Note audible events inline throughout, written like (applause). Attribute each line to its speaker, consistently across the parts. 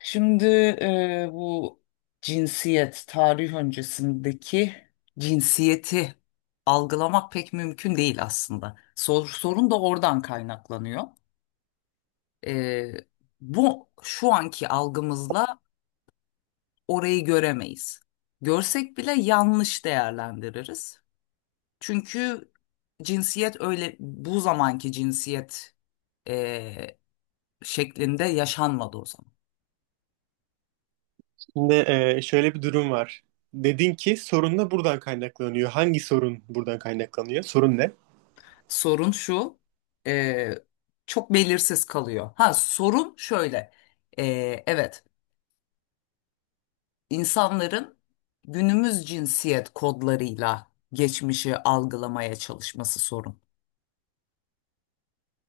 Speaker 1: Şimdi bu cinsiyet, tarih öncesindeki cinsiyeti algılamak pek mümkün değil aslında. Sorun da oradan kaynaklanıyor. E, bu şu anki algımızla orayı göremeyiz. Görsek bile yanlış değerlendiririz. Çünkü cinsiyet öyle, bu zamanki cinsiyet e, şeklinde yaşanmadı o zaman.
Speaker 2: Şimdi şöyle bir durum var. Dedin ki sorun da buradan kaynaklanıyor. Hangi sorun buradan kaynaklanıyor? Sorun ne?
Speaker 1: Sorun şu, e, çok belirsiz kalıyor. Ha, sorun şöyle, e, evet, insanların günümüz cinsiyet kodlarıyla geçmişi algılamaya çalışması sorun.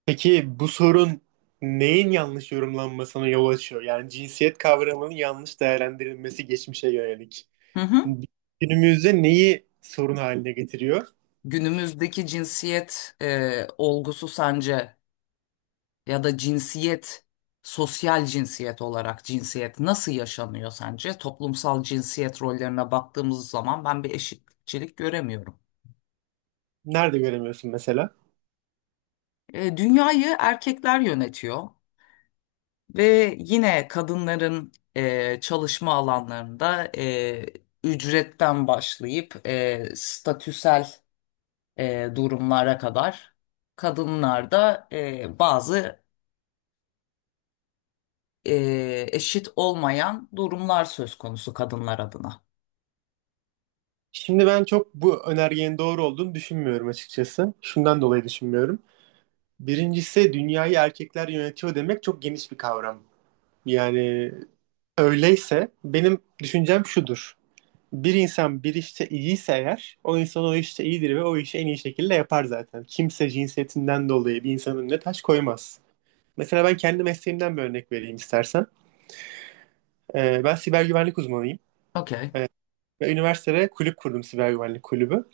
Speaker 2: Peki bu sorun neyin yanlış yorumlanmasına yol açıyor? Yani cinsiyet kavramının yanlış değerlendirilmesi geçmişe yönelik.
Speaker 1: Hı hı.
Speaker 2: Günümüzde neyi sorun haline getiriyor?
Speaker 1: Günümüzdeki cinsiyet olgusu sence, ya da cinsiyet, sosyal cinsiyet olarak cinsiyet nasıl yaşanıyor sence? Toplumsal cinsiyet rollerine baktığımız zaman ben bir eşitçilik göremiyorum.
Speaker 2: Nerede göremiyorsun mesela?
Speaker 1: Dünyayı erkekler yönetiyor. Ve yine kadınların çalışma alanlarında ücretten başlayıp statüsel durumlara kadar kadınlarda bazı eşit olmayan durumlar söz konusu kadınlar adına.
Speaker 2: Şimdi ben çok bu önergenin doğru olduğunu düşünmüyorum açıkçası. Şundan dolayı düşünmüyorum. Birincisi dünyayı erkekler yönetiyor demek çok geniş bir kavram. Yani öyleyse benim düşüncem şudur. Bir insan bir işte iyiyse eğer o insan o işte iyidir ve o işi en iyi şekilde yapar zaten. Kimse cinsiyetinden dolayı bir insanın önüne taş koymaz. Mesela ben kendi mesleğimden bir örnek vereyim istersen. Ben siber güvenlik uzmanıyım
Speaker 1: Okey,
Speaker 2: ve üniversitede kulüp kurdum siber güvenlik kulübü.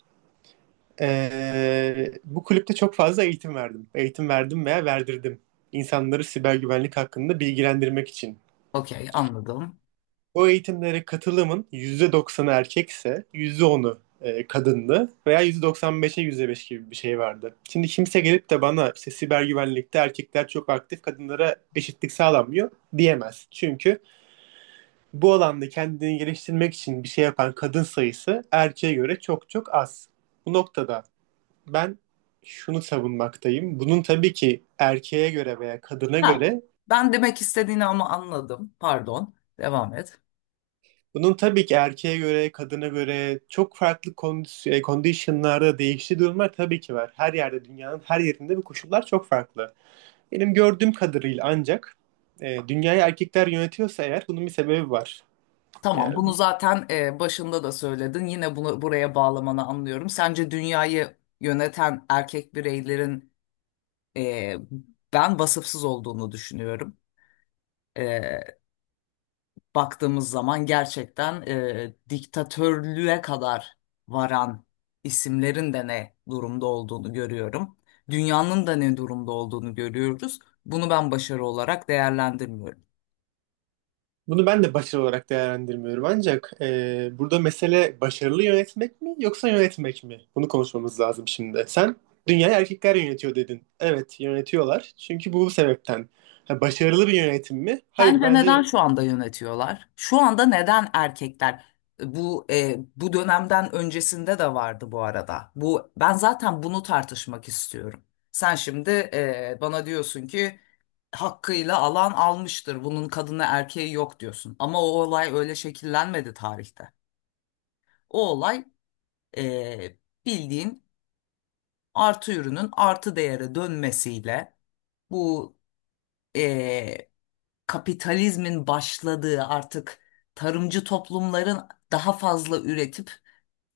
Speaker 2: Bu kulüpte çok fazla eğitim verdim. Eğitim verdim veya verdirdim. İnsanları siber güvenlik hakkında bilgilendirmek için.
Speaker 1: okey, anladım.
Speaker 2: Bu eğitimlere katılımın %90'ı erkekse %10'u kadındı veya %95'e %5 gibi bir şey vardı. Şimdi kimse gelip de bana işte siber güvenlikte erkekler çok aktif, kadınlara eşitlik sağlanmıyor diyemez. Çünkü bu alanda kendini geliştirmek için bir şey yapan kadın sayısı erkeğe göre çok çok az. Bu noktada ben şunu savunmaktayım. Bunun tabii ki erkeğe göre veya kadına
Speaker 1: Ha,
Speaker 2: göre.
Speaker 1: ben demek istediğini ama anladım. Pardon, devam et.
Speaker 2: Bunun tabii ki erkeğe göre, kadına göre çok farklı conditionlarda değiştiği durumlar tabii ki var. Her yerde, dünyanın her yerinde bu koşullar çok farklı. Benim gördüğüm kadarıyla ancak dünyayı erkekler yönetiyorsa eğer bunun bir sebebi var.
Speaker 1: Tamam,
Speaker 2: Yani
Speaker 1: bunu zaten başında da söyledin. Yine bunu buraya bağlamanı anlıyorum. Sence dünyayı yöneten erkek bireylerin, e, ben vasıfsız olduğunu düşünüyorum. E, baktığımız zaman gerçekten diktatörlüğe kadar varan isimlerin de ne durumda olduğunu görüyorum. Dünyanın da ne durumda olduğunu görüyoruz. Bunu ben başarı olarak değerlendirmiyorum.
Speaker 2: bunu ben de başarı olarak değerlendirmiyorum. Ancak burada mesele başarılı yönetmek mi yoksa yönetmek mi? Bunu konuşmamız lazım şimdi. Sen dünyayı erkekler yönetiyor dedin. Evet, yönetiyorlar. Çünkü bu sebepten. Ha, başarılı bir yönetim mi? Hayır,
Speaker 1: Sence
Speaker 2: bence.
Speaker 1: neden şu anda yönetiyorlar? Şu anda neden erkekler? Bu dönemden öncesinde de vardı bu arada. Bu, ben zaten bunu tartışmak istiyorum. Sen şimdi bana diyorsun ki hakkıyla alan almıştır. Bunun kadını erkeği yok diyorsun. Ama o olay öyle şekillenmedi tarihte. O olay, e, bildiğin, artı ürünün artı değere dönmesiyle bu, e, kapitalizmin başladığı, artık tarımcı toplumların daha fazla üretip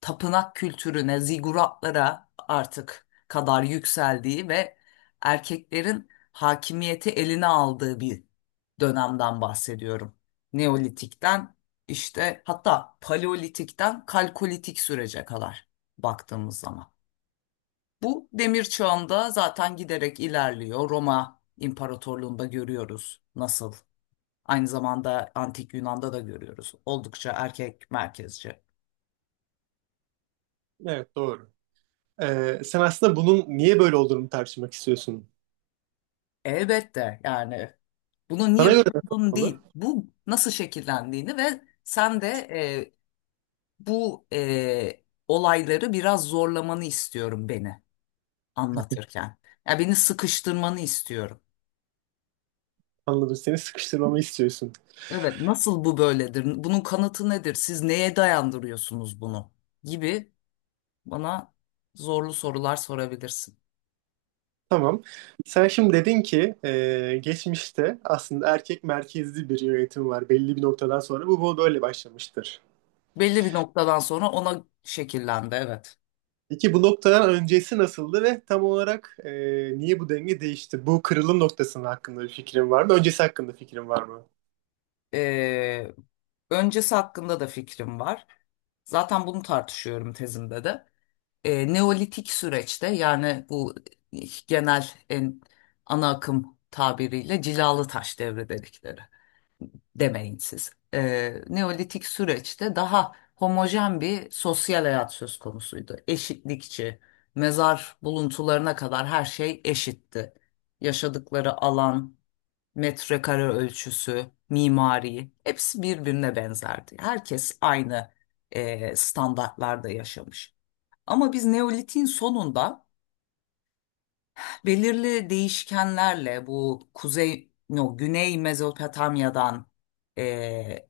Speaker 1: tapınak kültürüne, ziguratlara artık kadar yükseldiği ve erkeklerin hakimiyeti eline aldığı bir dönemden bahsediyorum. Neolitikten işte, hatta paleolitikten kalkolitik sürece kadar baktığımız zaman. Bu demir çağında zaten giderek ilerliyor. Roma İmparatorluğu'nda görüyoruz nasıl. Aynı zamanda Antik Yunan'da da görüyoruz. Oldukça erkek merkezci.
Speaker 2: Evet, doğru. Sen aslında bunun niye böyle olduğunu tartışmak istiyorsun.
Speaker 1: Elbette, yani bunu
Speaker 2: Sana
Speaker 1: niye
Speaker 2: göre nasıl
Speaker 1: buldun
Speaker 2: olmalı?
Speaker 1: değil, bu nasıl şekillendiğini. Ve sen de bu olayları biraz zorlamanı istiyorum beni anlatırken. Ya, beni sıkıştırmanı istiyorum.
Speaker 2: Anladım. Seni sıkıştırmamı istiyorsun.
Speaker 1: Evet, nasıl bu böyledir? Bunun kanıtı nedir? Siz neye dayandırıyorsunuz bunu? gibi, bana zorlu sorular sorabilirsin.
Speaker 2: Tamam. Sen şimdi dedin ki geçmişte aslında erkek merkezli bir yönetim var. Belli bir noktadan sonra bu böyle başlamıştır.
Speaker 1: Belli bir noktadan sonra ona şekillendi, evet.
Speaker 2: Peki bu noktadan öncesi nasıldı ve tam olarak niye bu denge değişti? Bu kırılım noktasının hakkında bir fikrin var mı? Öncesi hakkında fikrin var mı?
Speaker 1: Ee, öncesi hakkında da fikrim var. Zaten bunu tartışıyorum tezimde de. Neolitik süreçte, yani bu genel en ana akım tabiriyle cilalı taş devri dedikleri, demeyin siz. Neolitik süreçte daha homojen bir sosyal hayat söz konusuydu. Eşitlikçi, mezar buluntularına kadar her şey eşitti. Yaşadıkları alan, metrekare ölçüsü, mimari, hepsi birbirine benzerdi. Herkes aynı standartlarda yaşamış. Ama biz Neolitik'in sonunda belirli değişkenlerle, bu kuzey, no, güney Mezopotamya'dan e,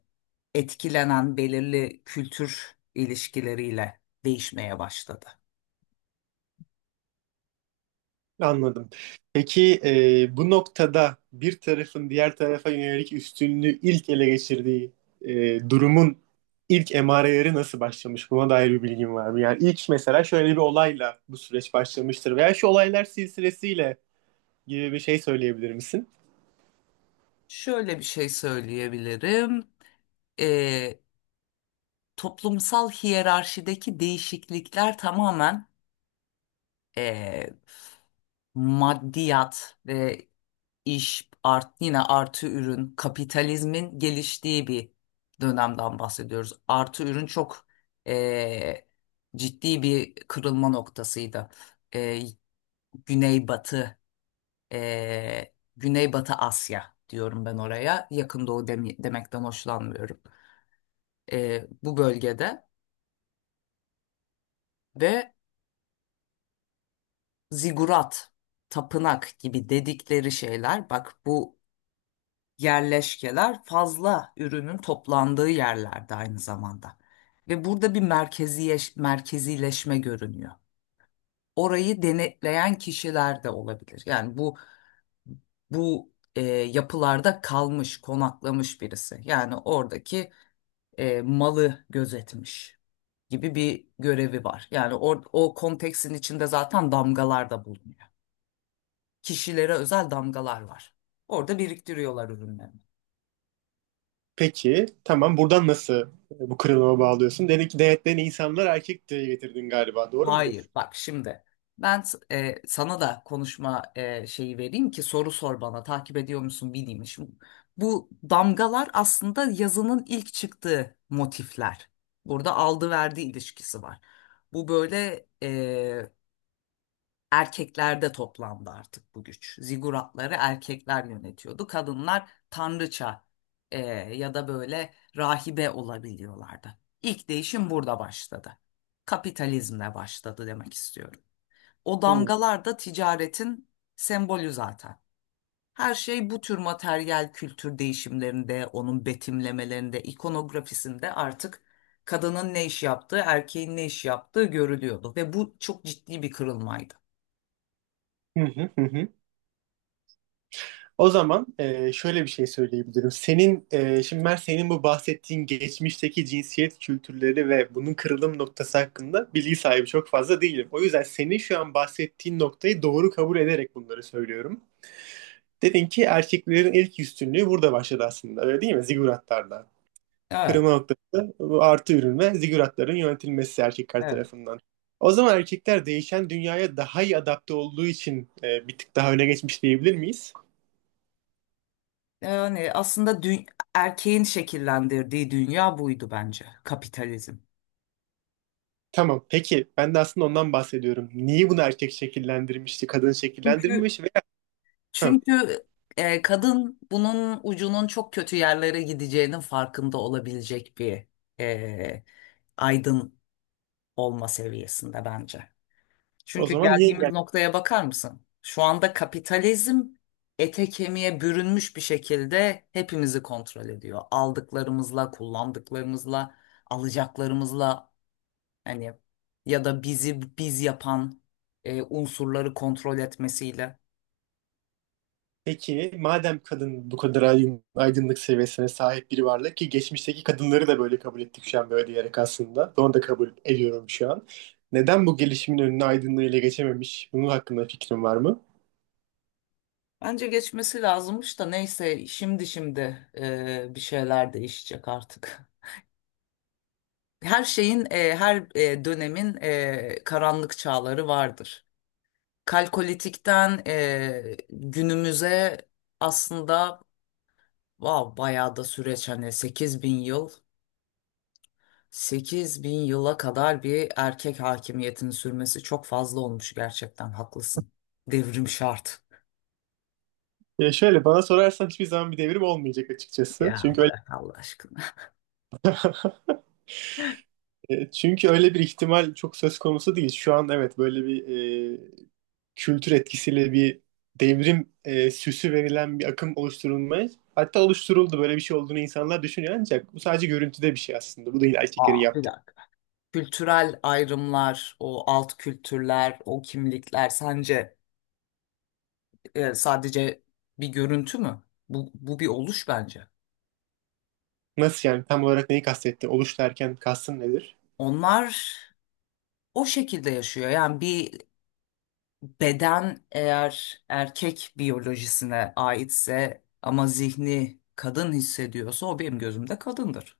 Speaker 1: etkilenen belirli kültür ilişkileriyle değişmeye başladı.
Speaker 2: Anladım. Peki bu noktada bir tarafın diğer tarafa yönelik üstünlüğü ilk ele geçirdiği durumun ilk emareleri nasıl başlamış? Buna dair bir bilgin var mı? Yani ilk mesela şöyle bir olayla bu süreç başlamıştır veya şu olaylar silsilesiyle gibi bir şey söyleyebilir misin?
Speaker 1: Şöyle bir şey söyleyebilirim. E, Toplumsal hiyerarşideki değişiklikler tamamen eee, maddiyat ve iş yine artı ürün, kapitalizmin geliştiği bir dönemden bahsediyoruz. Artı ürün çok eee, ciddi bir kırılma noktasıydı. Eee Güneybatı, Güneybatı Asya diyorum ben oraya. Yakın Doğu demekten hoşlanmıyorum. Bu bölgede ve zigurat, tapınak gibi dedikleri şeyler, bak, bu yerleşkeler fazla ürünün toplandığı yerlerde aynı zamanda. Ve burada bir merkezileşme görünüyor. Orayı denetleyen kişiler de olabilir. Yani bu, yapılarda kalmış, konaklamış birisi. Yani oradaki malı gözetmiş gibi bir görevi var. Yani o konteksin içinde zaten damgalar da bulunuyor. Kişilere özel damgalar var. Orada biriktiriyorlar ürünlerini.
Speaker 2: Peki tamam buradan nasıl bu kırılıma bağlıyorsun? Dedin ki denetleyen insanlar erkek diye getirdin galiba, doğru mudur?
Speaker 1: Hayır, bak şimdi ben sana da konuşma şeyi vereyim ki soru sor bana, takip ediyor musun bileyim. Şimdi bu damgalar aslında yazının ilk çıktığı motifler. Burada aldı verdi ilişkisi var. Bu böyle, erkeklerde toplandı artık bu güç. Ziguratları erkekler yönetiyordu. Kadınlar tanrıça, e, ya da böyle rahibe olabiliyorlardı. İlk değişim burada başladı. Kapitalizmle başladı demek istiyorum. O
Speaker 2: Hı.
Speaker 1: damgalar da ticaretin sembolü zaten. Her şey bu tür materyal kültür değişimlerinde, onun betimlemelerinde, ikonografisinde artık kadının ne iş yaptığı, erkeğin ne iş yaptığı görülüyordu ve bu çok ciddi bir kırılmaydı.
Speaker 2: Hı hı hı, hı. O zaman şöyle bir şey söyleyebilirim. Senin şimdi ben senin bu bahsettiğin geçmişteki cinsiyet kültürleri ve bunun kırılım noktası hakkında bilgi sahibi çok fazla değilim. O yüzden senin şu an bahsettiğin noktayı doğru kabul ederek bunları söylüyorum. Dedin ki erkeklerin ilk üstünlüğü burada başladı aslında. Öyle değil mi? Ziguratlarda.
Speaker 1: Evet.
Speaker 2: Kırılma noktası bu artı ürün ve ziguratların yönetilmesi erkekler
Speaker 1: Evet.
Speaker 2: tarafından. O zaman erkekler değişen dünyaya daha iyi adapte olduğu için bir tık daha öne geçmiş diyebilir miyiz?
Speaker 1: Yani aslında erkeğin şekillendirdiği dünya buydu bence, kapitalizm.
Speaker 2: Tamam. Peki ben de aslında ondan bahsediyorum. Niye bunu erkek şekillendirmişti, kadın
Speaker 1: Çünkü
Speaker 2: şekillendirmemiş veya? Ha,
Speaker 1: çünkü kadın bunun ucunun çok kötü yerlere gideceğinin farkında olabilecek bir, e, aydın olma seviyesinde bence.
Speaker 2: o
Speaker 1: Çünkü
Speaker 2: zaman niye
Speaker 1: geldiğimiz
Speaker 2: engel?
Speaker 1: noktaya bakar mısın? Şu anda kapitalizm ete kemiğe bürünmüş bir şekilde hepimizi kontrol ediyor. Aldıklarımızla, kullandıklarımızla, alacaklarımızla, hani, ya da bizi biz yapan unsurları kontrol etmesiyle.
Speaker 2: Peki madem kadın bu kadar aydınlık seviyesine sahip biri varlık ki geçmişteki kadınları da böyle kabul ettik şu an böyle diyerek aslında. Onu da kabul ediyorum şu an. Neden bu gelişimin önüne aydınlığıyla geçememiş? Bunun hakkında fikrin var mı?
Speaker 1: Bence geçmesi lazımmış da, neyse, şimdi bir şeyler değişecek artık. (laughs) Her şeyin, her dönemin karanlık çağları vardır. Kalkolitikten günümüze aslında, wow, bayağı da süreç, hani 8000 yıl 8 bin yıla kadar bir erkek hakimiyetinin sürmesi çok fazla olmuş, gerçekten haklısın. Devrim şart.
Speaker 2: Ya şöyle bana sorarsan hiçbir zaman bir devrim olmayacak açıkçası.
Speaker 1: Ya
Speaker 2: Çünkü öyle
Speaker 1: bırak Allah aşkına.
Speaker 2: e, çünkü öyle bir ihtimal çok söz konusu değil. Şu an evet böyle bir e, kültür etkisiyle bir devrim süsü verilen bir akım oluşturulmaya, hatta oluşturuldu, böyle bir şey olduğunu insanlar düşünüyor, ancak bu sadece görüntüde bir şey aslında. Bu değil erkeklerin
Speaker 1: Aa, bir
Speaker 2: yaptığı.
Speaker 1: dakika. Kültürel ayrımlar, o alt kültürler, o kimlikler sence sadece bir görüntü mü? Bu bir oluş bence.
Speaker 2: Nasıl yani, tam olarak neyi kastettin? Oluş derken kastın nedir?
Speaker 1: Onlar o şekilde yaşıyor. Yani bir beden eğer erkek biyolojisine aitse ama zihni kadın hissediyorsa, o benim gözümde kadındır.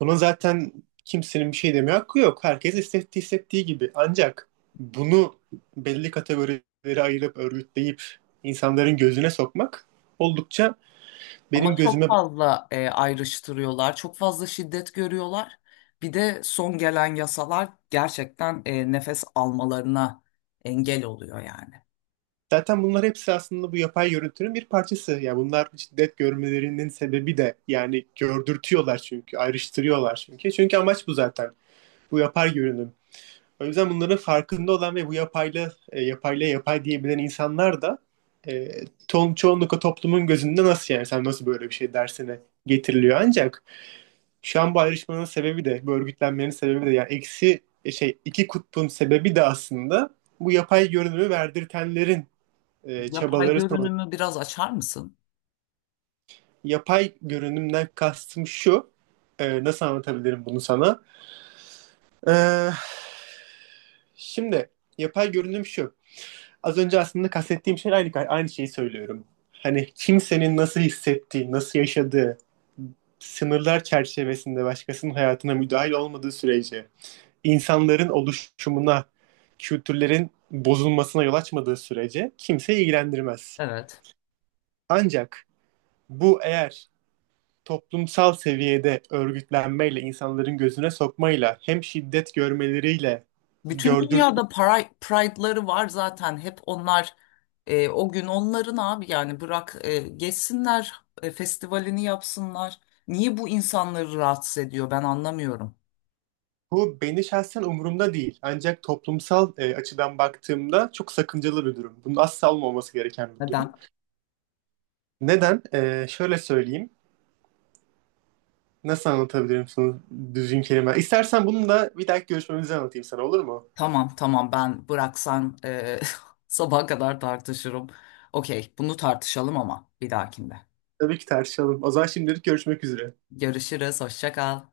Speaker 2: Buna zaten kimsenin bir şey demeye hakkı yok. Herkes hissettiği hissettiği gibi. Ancak bunu belli kategorilere ayırıp örgütleyip insanların gözüne sokmak oldukça benim
Speaker 1: Ama çok
Speaker 2: gözüme.
Speaker 1: fazla ayrıştırıyorlar, çok fazla şiddet görüyorlar. Bir de son gelen yasalar gerçekten nefes almalarına engel oluyor yani.
Speaker 2: Zaten bunlar hepsi aslında bu yapay görüntünün bir parçası. Yani bunlar şiddet görmelerinin sebebi de, yani gördürtüyorlar çünkü, ayrıştırıyorlar çünkü. Çünkü amaç bu zaten. Bu yapay görünüm. O yüzden bunların farkında olan ve bu yapayla yapay diyebilen insanlar da e, çoğunlukla toplumun gözünde nasıl yani sen nasıl böyle bir şey dersine getiriliyor. Ancak şu an bu ayrışmanın sebebi de, bu örgütlenmenin sebebi de, yani eksi şey iki kutbun sebebi de, aslında bu yapay görünümü verdirtenlerin
Speaker 1: Yapay
Speaker 2: çabaları sonucu.
Speaker 1: görünümü biraz açar mısın?
Speaker 2: Yapay görünümden kastım şu. Nasıl anlatabilirim bunu sana? Ee, şimdi yapay görünüm şu. Az önce aslında kastettiğim şey, aynı şeyi söylüyorum. Hani kimsenin nasıl hissettiği, nasıl yaşadığı, sınırlar çerçevesinde başkasının hayatına müdahil olmadığı sürece, insanların oluşumuna, kültürlerin bozulmasına yol açmadığı sürece kimse ilgilendirmez.
Speaker 1: Evet.
Speaker 2: Ancak bu eğer toplumsal seviyede örgütlenmeyle, insanların gözüne sokmayla, hem şiddet görmeleriyle
Speaker 1: Bütün
Speaker 2: gördür
Speaker 1: dünyada Pride'ları var zaten. Hep onlar o gün onların, abi yani bırak, geçsinler, festivalini yapsınlar. Niye bu insanları rahatsız ediyor, ben anlamıyorum.
Speaker 2: bu beni şahsen umurumda değil. Ancak toplumsal açıdan baktığımda çok sakıncalı bir durum. Bunun asla olmaması gereken bir durum.
Speaker 1: Neden?
Speaker 2: Neden? Şöyle söyleyeyim. Nasıl anlatabilirim sana düzgün kelime? İstersen bunu da bir dahaki görüşmemizi anlatayım sana, olur mu?
Speaker 1: Tamam, tamam, ben bıraksan (laughs) sabaha kadar tartışırım. Okey, bunu tartışalım ama bir dahakinde.
Speaker 2: Tabii ki tartışalım. O zaman şimdilik görüşmek üzere.
Speaker 1: Görüşürüz, hoşça kal.